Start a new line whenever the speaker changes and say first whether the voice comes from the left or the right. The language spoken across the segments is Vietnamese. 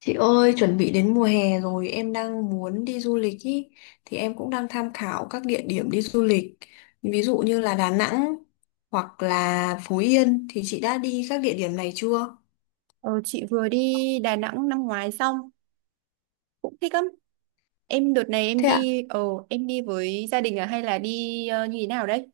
left: Chị ơi, chuẩn bị đến mùa hè rồi, em đang muốn đi du lịch ý, thì em cũng đang tham khảo các địa điểm đi du lịch. Ví dụ như là Đà Nẵng hoặc là Phú Yên thì chị đã đi các địa điểm này chưa?
right: Ờ, chị vừa đi Đà Nẵng năm ngoái xong cũng thích lắm. Em đợt này em
left: Thế ạ?
right: đi ờ em đi với gia đình à hay là đi như thế nào đấy?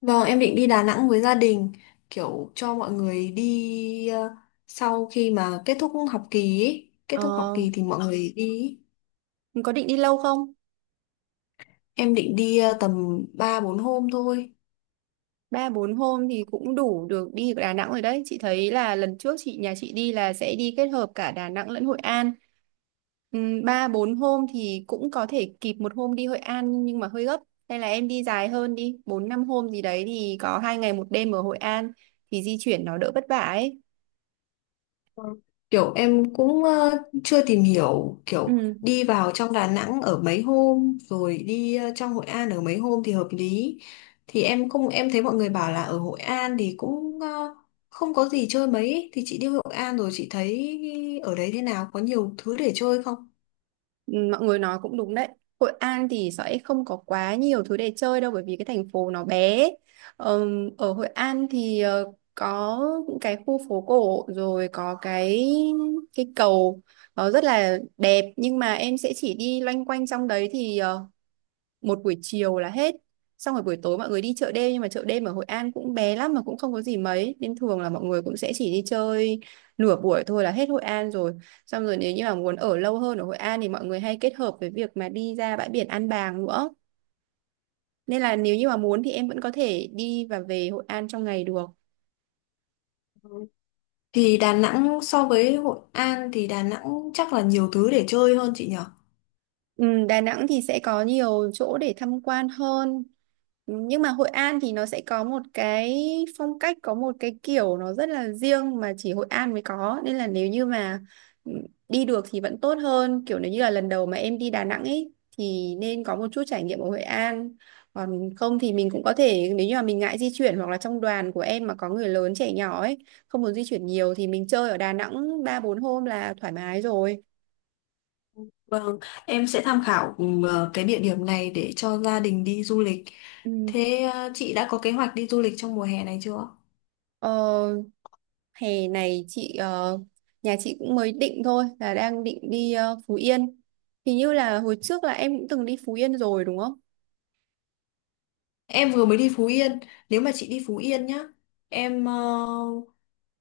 left: Vâng, em định đi Đà Nẵng với gia đình, kiểu cho mọi người đi sau khi mà kết thúc học kỳ ý. Kết thúc học
right: Ờ
left: kỳ thì mọi người đi ý.
right: mình có định đi lâu không?
left: Em định đi tầm 3-4 hôm thôi.
right: Ba bốn hôm thì cũng đủ được đi Đà Nẵng rồi đấy. Chị thấy là lần trước nhà chị đi là sẽ đi kết hợp cả Đà Nẵng lẫn Hội An. Ba bốn hôm thì cũng có thể kịp một hôm đi Hội An nhưng mà hơi gấp. Hay là em đi dài hơn đi, bốn năm hôm gì đấy thì có hai ngày một đêm ở Hội An thì di chuyển nó đỡ vất vả ấy.
left: Ừ. Kiểu em cũng chưa tìm hiểu kiểu
right: Ừ.
left: đi vào trong Đà Nẵng ở mấy hôm rồi đi trong Hội An ở mấy hôm thì hợp lý. Thì em không em thấy mọi người bảo là ở Hội An thì cũng không có gì chơi mấy ấy. Thì chị đi Hội An rồi chị thấy ở đấy thế nào, có nhiều thứ để chơi không?
right: Ừ, mọi người nói cũng đúng đấy. Hội An thì sẽ không có quá nhiều thứ để chơi đâu bởi vì cái thành phố nó bé. Ở Hội An thì có những cái khu phố cổ rồi có cái cầu nó rất là đẹp nhưng mà em sẽ chỉ đi loanh quanh trong đấy thì một buổi chiều là hết, xong rồi buổi tối mọi người đi chợ đêm nhưng mà chợ đêm ở Hội An cũng bé lắm mà cũng không có gì mấy nên thường là mọi người cũng sẽ chỉ đi chơi nửa buổi thôi là hết Hội An rồi. Xong rồi nếu như mà muốn ở lâu hơn ở Hội An thì mọi người hay kết hợp với việc mà đi ra bãi biển An Bàng nữa, nên là nếu như mà muốn thì em vẫn có thể đi và về Hội An trong ngày được.
left: Thì Đà Nẵng so với Hội An thì Đà Nẵng chắc là nhiều thứ để chơi hơn chị nhỉ?
right: Ừ, Đà Nẵng thì sẽ có nhiều chỗ để tham quan hơn. Ừ, nhưng mà Hội An thì nó sẽ có một cái phong cách, có một cái kiểu nó rất là riêng mà chỉ Hội An mới có. Nên là nếu như mà ừ, đi được thì vẫn tốt hơn. Kiểu nếu như là lần đầu mà em đi Đà Nẵng ấy thì nên có một chút trải nghiệm ở Hội An. Còn không thì mình cũng có thể, nếu như mà mình ngại di chuyển hoặc là trong đoàn của em mà có người lớn trẻ nhỏ ấy, không muốn di chuyển nhiều thì mình chơi ở Đà Nẵng 3 4 hôm là thoải mái rồi.
left: Vâng, em sẽ tham khảo cái địa điểm này để cho gia đình đi du lịch.
right: Ừ.
left: Thế chị đã có kế hoạch đi du lịch trong mùa hè này chưa?
right: Ờ, Hè này nhà chị cũng mới định thôi, là đang định đi Phú Yên, hình như là hồi trước là em cũng từng đi Phú Yên rồi đúng không?
left: Em vừa mới đi Phú Yên. Nếu mà chị đi Phú Yên nhá, em ờ,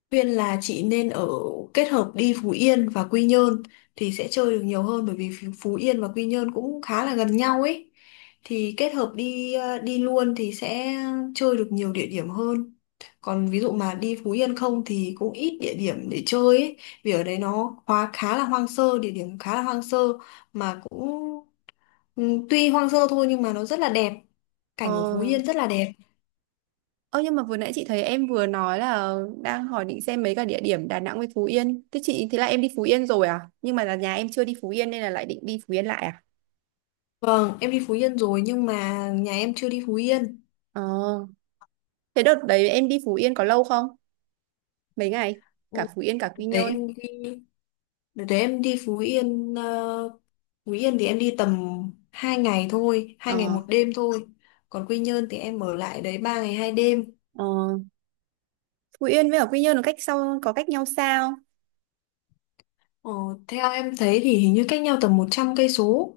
left: Khuyên là chị nên ở, kết hợp đi Phú Yên và Quy Nhơn thì sẽ chơi được nhiều hơn, bởi vì Phú Phú Yên và Quy Nhơn cũng khá là gần nhau ấy. Thì kết hợp đi luôn thì sẽ chơi được nhiều địa điểm hơn. Còn ví dụ mà đi Phú Yên không thì cũng ít địa điểm để chơi ấy. Vì ở đấy nó khá khá là hoang sơ, địa điểm khá là hoang sơ mà cũng ừ, tuy hoang sơ thôi nhưng mà nó rất là đẹp.
right: Ờ.
left: Cảnh ở Phú Yên rất là đẹp.
right: Ơ nhưng mà vừa nãy chị thấy em vừa nói là đang hỏi định xem mấy cái địa điểm Đà Nẵng với Phú Yên. Thế là em đi Phú Yên rồi à? Nhưng mà là nhà em chưa đi Phú Yên nên là lại định đi Phú Yên lại à?
left: Vâng, em đi Phú Yên rồi nhưng mà nhà em chưa đi Phú Yên.
right: Ờ. Thế đợt đấy em đi Phú Yên có lâu không? Mấy ngày?
left: Ừ.
right: Cả Phú Yên cả
left: Đợt
right: Quy
left: đấy
right: Nhơn.
left: em đi đợt đấy em đi Phú Yên ờ, Phú Yên thì em đi tầm 2 ngày thôi, hai
right: Ờ.
left: ngày một đêm thôi. Còn Quy Nhơn thì em ở lại đấy 3 ngày 2 đêm.
right: Ờ, Phú Yên với ở Quy Nhơn nó cách sau có cách nhau sao?
left: ờ, Theo em thấy thì hình như cách nhau tầm 100 cây số.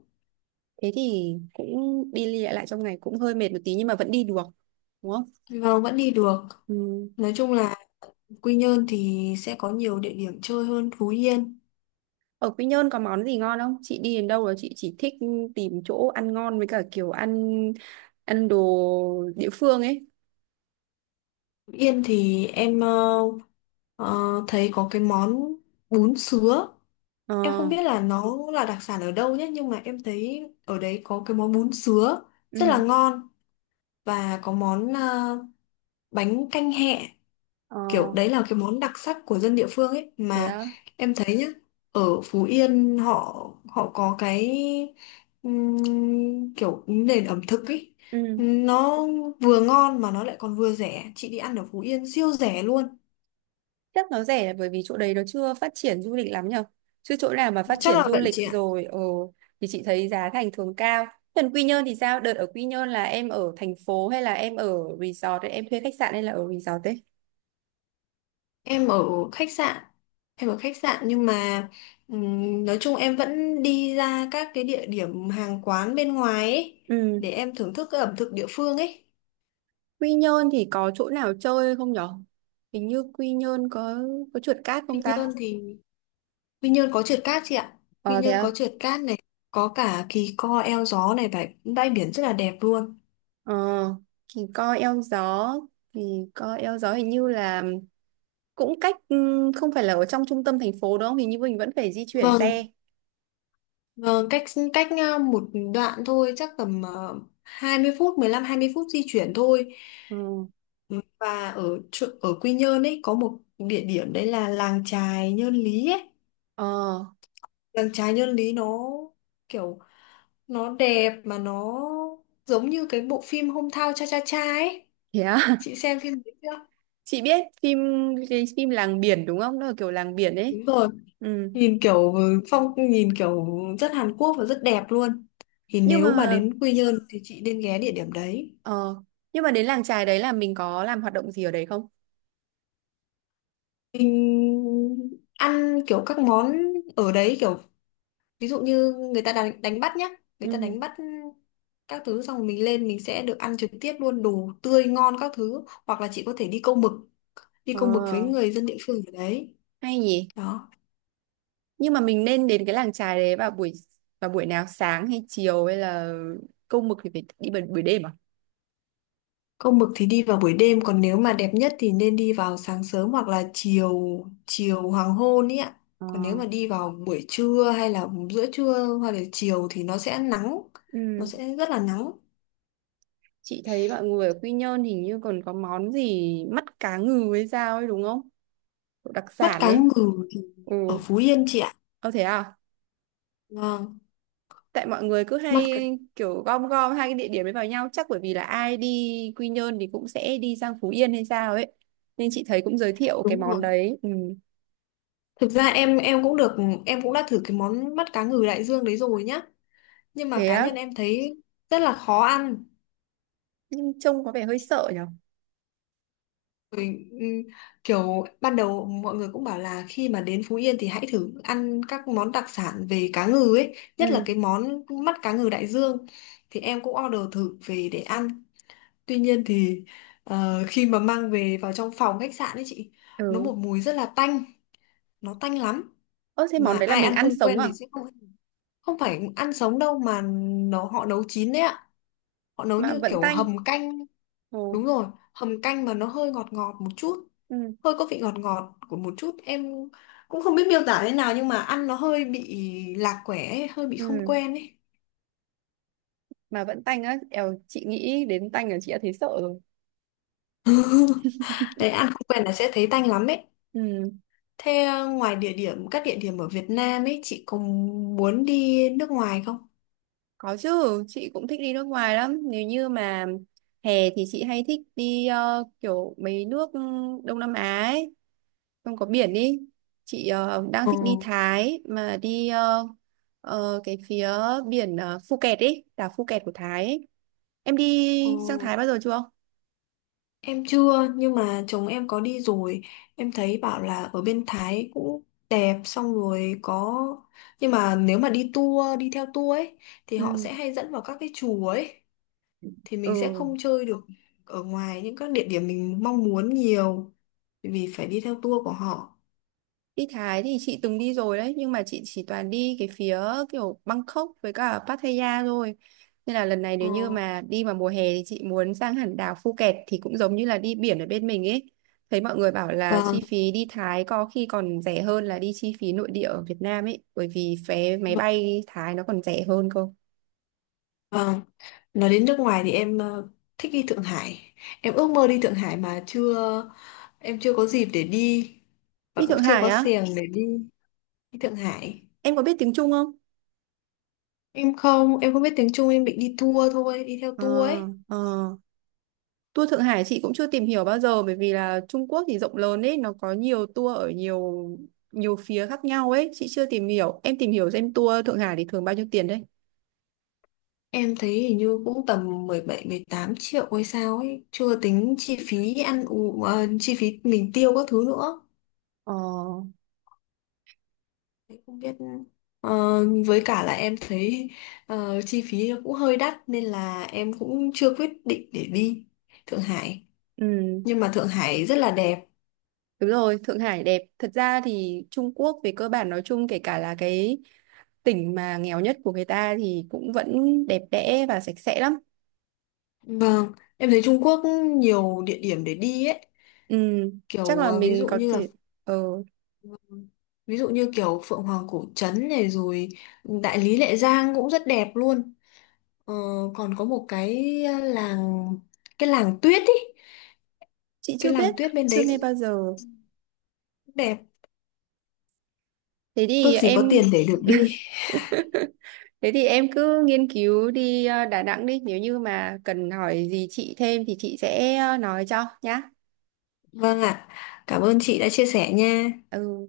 right: Thế thì cũng đi đi lại lại trong ngày cũng hơi mệt một tí nhưng mà vẫn đi được đúng không?
left: Vâng, vẫn đi được.
right: Ừ.
left: Nói chung là Quy Nhơn thì sẽ có nhiều địa điểm chơi hơn Phú Yên.
right: Ở Quy Nhơn có món gì ngon không? Chị đi đến đâu là chị chỉ thích tìm chỗ ăn ngon với cả kiểu ăn, đồ địa phương ấy.
left: Phú Yên thì em ờ, thấy có cái món bún sứa.
right: Ờ.
left: Em không biết là nó là đặc sản ở đâu nhé, nhưng mà em thấy ở đấy có cái món bún sứa rất là
right: Ừ.
left: ngon, và có món bánh canh hẹ.
right: Ờ.
left: Kiểu đấy là cái món đặc sắc của dân địa phương ấy
right: Thế
left: mà.
right: đó.
left: Em thấy nhá, ở Phú Yên họ họ có cái kiểu nền ẩm thực ấy,
right: Ừ,
left: nó vừa ngon mà nó lại còn vừa rẻ. Chị đi ăn ở Phú Yên siêu rẻ luôn.
right: chắc nó rẻ là bởi vì chỗ đấy nó chưa phát triển du lịch lắm nhở, chứ chỗ nào mà phát
left: Chắc
right: triển
left: là
right: du
left: vậy
right: lịch
left: chị ạ.
right: rồi thì chị thấy giá thành thường cao. Còn Quy Nhơn thì sao? Đợt ở Quy Nhơn là em ở thành phố hay là em ở resort ấy, em thuê khách sạn hay là ở resort ấy?
left: Em ở khách sạn em ở khách sạn nhưng mà nói chung em vẫn đi ra các cái địa điểm hàng quán bên ngoài ấy,
right: Ừ.
left: để em thưởng thức cái ẩm thực địa phương ấy.
right: Quy Nhơn thì có chỗ nào chơi không nhở? Hình như Quy Nhơn có trượt cát
left: Quy
right: không
left: Nhơn
right: ta?
left: thì Quy Nhơn có trượt cát chị ạ. Quy
right: Ờ thế
left: Nhơn có
right: à?
left: trượt cát này, có cả Kỳ Co eo gió này, bãi bãi biển rất là đẹp luôn.
right: Ờ thì coi eo gió, hình như là cũng cách không phải là ở trong trung tâm thành phố đúng không? Hình như mình vẫn phải di chuyển
left: Vâng,
right: xe.
left: vâng, cách cách một đoạn thôi, chắc tầm 20 phút, 15-20 phút di chuyển thôi.
right: Ừ.
left: Ừ, và ở ở Quy Nhơn ấy có một địa điểm đấy là làng chài Nhơn Lý ấy.
right: Ờ
left: Làng chài Nhơn Lý nó kiểu nó đẹp mà nó giống như cái bộ phim Hometown Cha Cha Cha ấy.
right: thế à?
left: Chị xem phim đấy chưa?
right: Chị biết phim, cái phim làng biển đúng không? Nó là kiểu làng biển ấy.
left: Đúng rồi.
right: Ừ.
left: Nhìn kiểu rất Hàn Quốc và rất đẹp luôn. Thì
right: Nhưng
left: nếu mà
right: mà
left: đến Quy Nhơn thì chị nên ghé địa điểm đấy.
right: ờ nhưng mà đến làng chài đấy là mình có làm hoạt động gì ở đấy không?
left: Mình ăn kiểu các món ở đấy kiểu, ví dụ như người ta đánh bắt nhá, người ta
right: Ừ.
left: đánh bắt các thứ xong rồi mình lên, mình sẽ được ăn trực tiếp luôn đồ tươi ngon các thứ, hoặc là chị có thể đi
right: Ờ
left: câu mực với người dân địa phương ở đấy
right: hay nhỉ?
left: đó.
right: Nhưng mà mình nên đến cái làng chài đấy vào buổi nào, sáng hay chiều, hay là câu mực thì phải đi buổi đêm à?
left: Câu mực thì đi vào buổi đêm, còn nếu mà đẹp nhất thì nên đi vào sáng sớm hoặc là chiều chiều hoàng hôn ý ạ.
right: Ờ,
left: Còn nếu mà đi vào buổi trưa hay là giữa trưa hoặc là chiều thì nó sẽ nắng, nó
right: ừ.
left: sẽ rất là nắng.
right: Chị thấy mọi người ở Quy Nhơn hình như còn có món gì mắt cá ngừ hay sao ấy đúng không? Kiểu đặc
left: Mắt
right: sản
left: cá
right: ấy.
left: ngừ thì
right: Ừ.
left: ở Phú Yên chị ạ.
right: Ô thế à?
left: Vâng.
right: Tại mọi người cứ
left: mắt
right: hay
left: cá
right: kiểu gom gom hai cái địa điểm ấy vào nhau, chắc bởi vì là ai đi Quy Nhơn thì cũng sẽ đi sang Phú Yên hay sao ấy nên chị thấy cũng giới thiệu cái
left: Đúng
right: món
left: rồi.
right: đấy. Ừ.
left: Thực ra em cũng được em cũng đã thử cái món mắt cá ngừ đại dương đấy rồi nhá, nhưng mà
right: Thế
left: cá
right: á?
left: nhân em thấy rất là khó ăn.
right: Nhưng trông có vẻ hơi sợ nhở.
left: Rồi, kiểu ban đầu mọi người cũng bảo là khi mà đến Phú Yên thì hãy thử ăn các món đặc sản về cá ngừ ấy, nhất
right: Ừ.
left: là cái món mắt cá ngừ đại dương. Thì em cũng order thử về để ăn. Tuy nhiên thì khi mà mang về vào trong phòng khách sạn ấy chị, nó
right: Ừ.
left: một mùi rất là tanh, nó tanh lắm.
right: Ơ thế món
left: Mà
right: đấy là
left: ai
right: mình
left: ăn
right: ăn
left: không
right: sống
left: quen
right: à?
left: thì sẽ không, không phải ăn sống đâu mà, nó họ nấu chín đấy ạ. Họ nấu
right: Mà
left: như
right: vẫn
left: kiểu
right: tanh.
left: hầm canh.
right: Ồ,
left: Đúng rồi, hầm canh mà nó hơi ngọt ngọt một chút,
right: ừ,
left: hơi có vị ngọt ngọt của một chút, em cũng không biết miêu tả thế nào, nhưng mà ăn nó hơi bị lạc quẻ ấy, hơi bị
right: ừ.
left: không quen ấy.
right: Mà vẫn tanh á. Eo, chị nghĩ đến tanh là chị đã thấy sợ rồi.
left: Đấy, ăn không quen là sẽ thấy tanh lắm ấy.
right: Ừ,
left: Thế ngoài địa điểm các địa điểm ở Việt Nam ấy, chị có muốn đi nước ngoài không?
right: có chứ. Chị cũng thích đi nước ngoài lắm. Nếu như mà hè thì chị hay thích đi kiểu mấy nước Đông Nam Á ấy. Không có biển đi. Chị đang
left: Ừ.
right: thích đi Thái. Mà đi cái phía biển Phu ấy. Đảo Phuket của Thái ấy. Em
left: Ừ.
right: đi sang Thái bao giờ chưa?
left: Em chưa, nhưng mà chồng em có đi rồi. Em thấy bảo là ở bên Thái cũng đẹp, xong rồi có. Nhưng mà nếu mà đi theo tour ấy, thì họ
right: Ừ.
left: sẽ hay dẫn vào các cái chùa ấy, thì mình sẽ
right: Ừ.
left: không chơi được ở ngoài những các địa điểm mình mong muốn nhiều, bởi vì phải đi theo tour của họ.
right: Đi Thái thì chị từng đi rồi đấy nhưng mà chị chỉ toàn đi cái phía kiểu Bangkok với cả Pattaya thôi, nên là lần này
left: Ờ.
right: nếu như mà đi vào mùa hè thì chị muốn sang hẳn đảo Phuket thì cũng giống như là đi biển ở bên mình ấy. Thấy mọi người bảo là
left: Vâng,
right: chi phí đi Thái có khi còn rẻ hơn là đi chi phí nội địa ở Việt Nam ấy, bởi vì vé máy bay Thái nó còn rẻ hơn cơ.
left: vâng. Nói đến nước ngoài thì em thích đi Thượng Hải. Em ước mơ đi Thượng Hải mà chưa. Em chưa có dịp để đi. Và
right: Đi
left: cũng
right: Thượng
left: chưa
right: Hải
left: có
right: á?
left: xèng để đi, đi Thượng Hải.
right: Em có biết tiếng Trung không?
left: Em không biết tiếng Trung, em bị đi tour thôi, đi theo
right: Ờ.
left: tour ấy.
right: Ờ. Tour Thượng Hải chị cũng chưa tìm hiểu bao giờ bởi vì là Trung Quốc thì rộng lớn ấy, nó có nhiều tour ở nhiều nhiều phía khác nhau ấy, chị chưa tìm hiểu. Em tìm hiểu xem tour Thượng Hải thì thường bao nhiêu tiền đấy.
left: Em thấy hình như cũng tầm 17-18 triệu hay sao ấy, chưa tính chi phí ăn uống, chi phí mình tiêu các thứ nữa.
right: Ờ,
left: Thế không biết, ờ, với cả là em thấy chi phí nó cũng hơi đắt, nên là em cũng chưa quyết định để đi Thượng Hải.
right: ừ,
left: Nhưng mà Thượng Hải rất là đẹp.
right: đúng rồi, Thượng Hải đẹp. Thật ra thì Trung Quốc về cơ bản nói chung kể cả là cái tỉnh mà nghèo nhất của người ta thì cũng vẫn đẹp đẽ và sạch sẽ lắm.
left: Vâng, em thấy Trung Quốc nhiều địa điểm để đi ấy,
right: Ừ, chắc
left: kiểu
right: là mình có thể ờ
left: ví dụ như kiểu Phượng Hoàng Cổ Trấn này, rồi Đại Lý Lệ Giang cũng rất đẹp luôn. ờ, Còn có một cái ờ, làng cái làng tuyết ý
right: chị
left: cái
right: chưa
left: làng
right: biết,
left: tuyết bên
right: chưa
left: đấy
right: nghe
left: cũng
right: bao giờ.
left: đẹp.
right: Thế thì
left: Ước gì có
right: em
left: tiền để được đi.
right: Thế thì em cứ nghiên cứu đi Đà Nẵng đi, nếu như mà cần hỏi gì chị thêm thì chị sẽ nói cho nhá.
left: Vâng ạ, cảm ơn chị đã chia sẻ nha.
right: Ừ.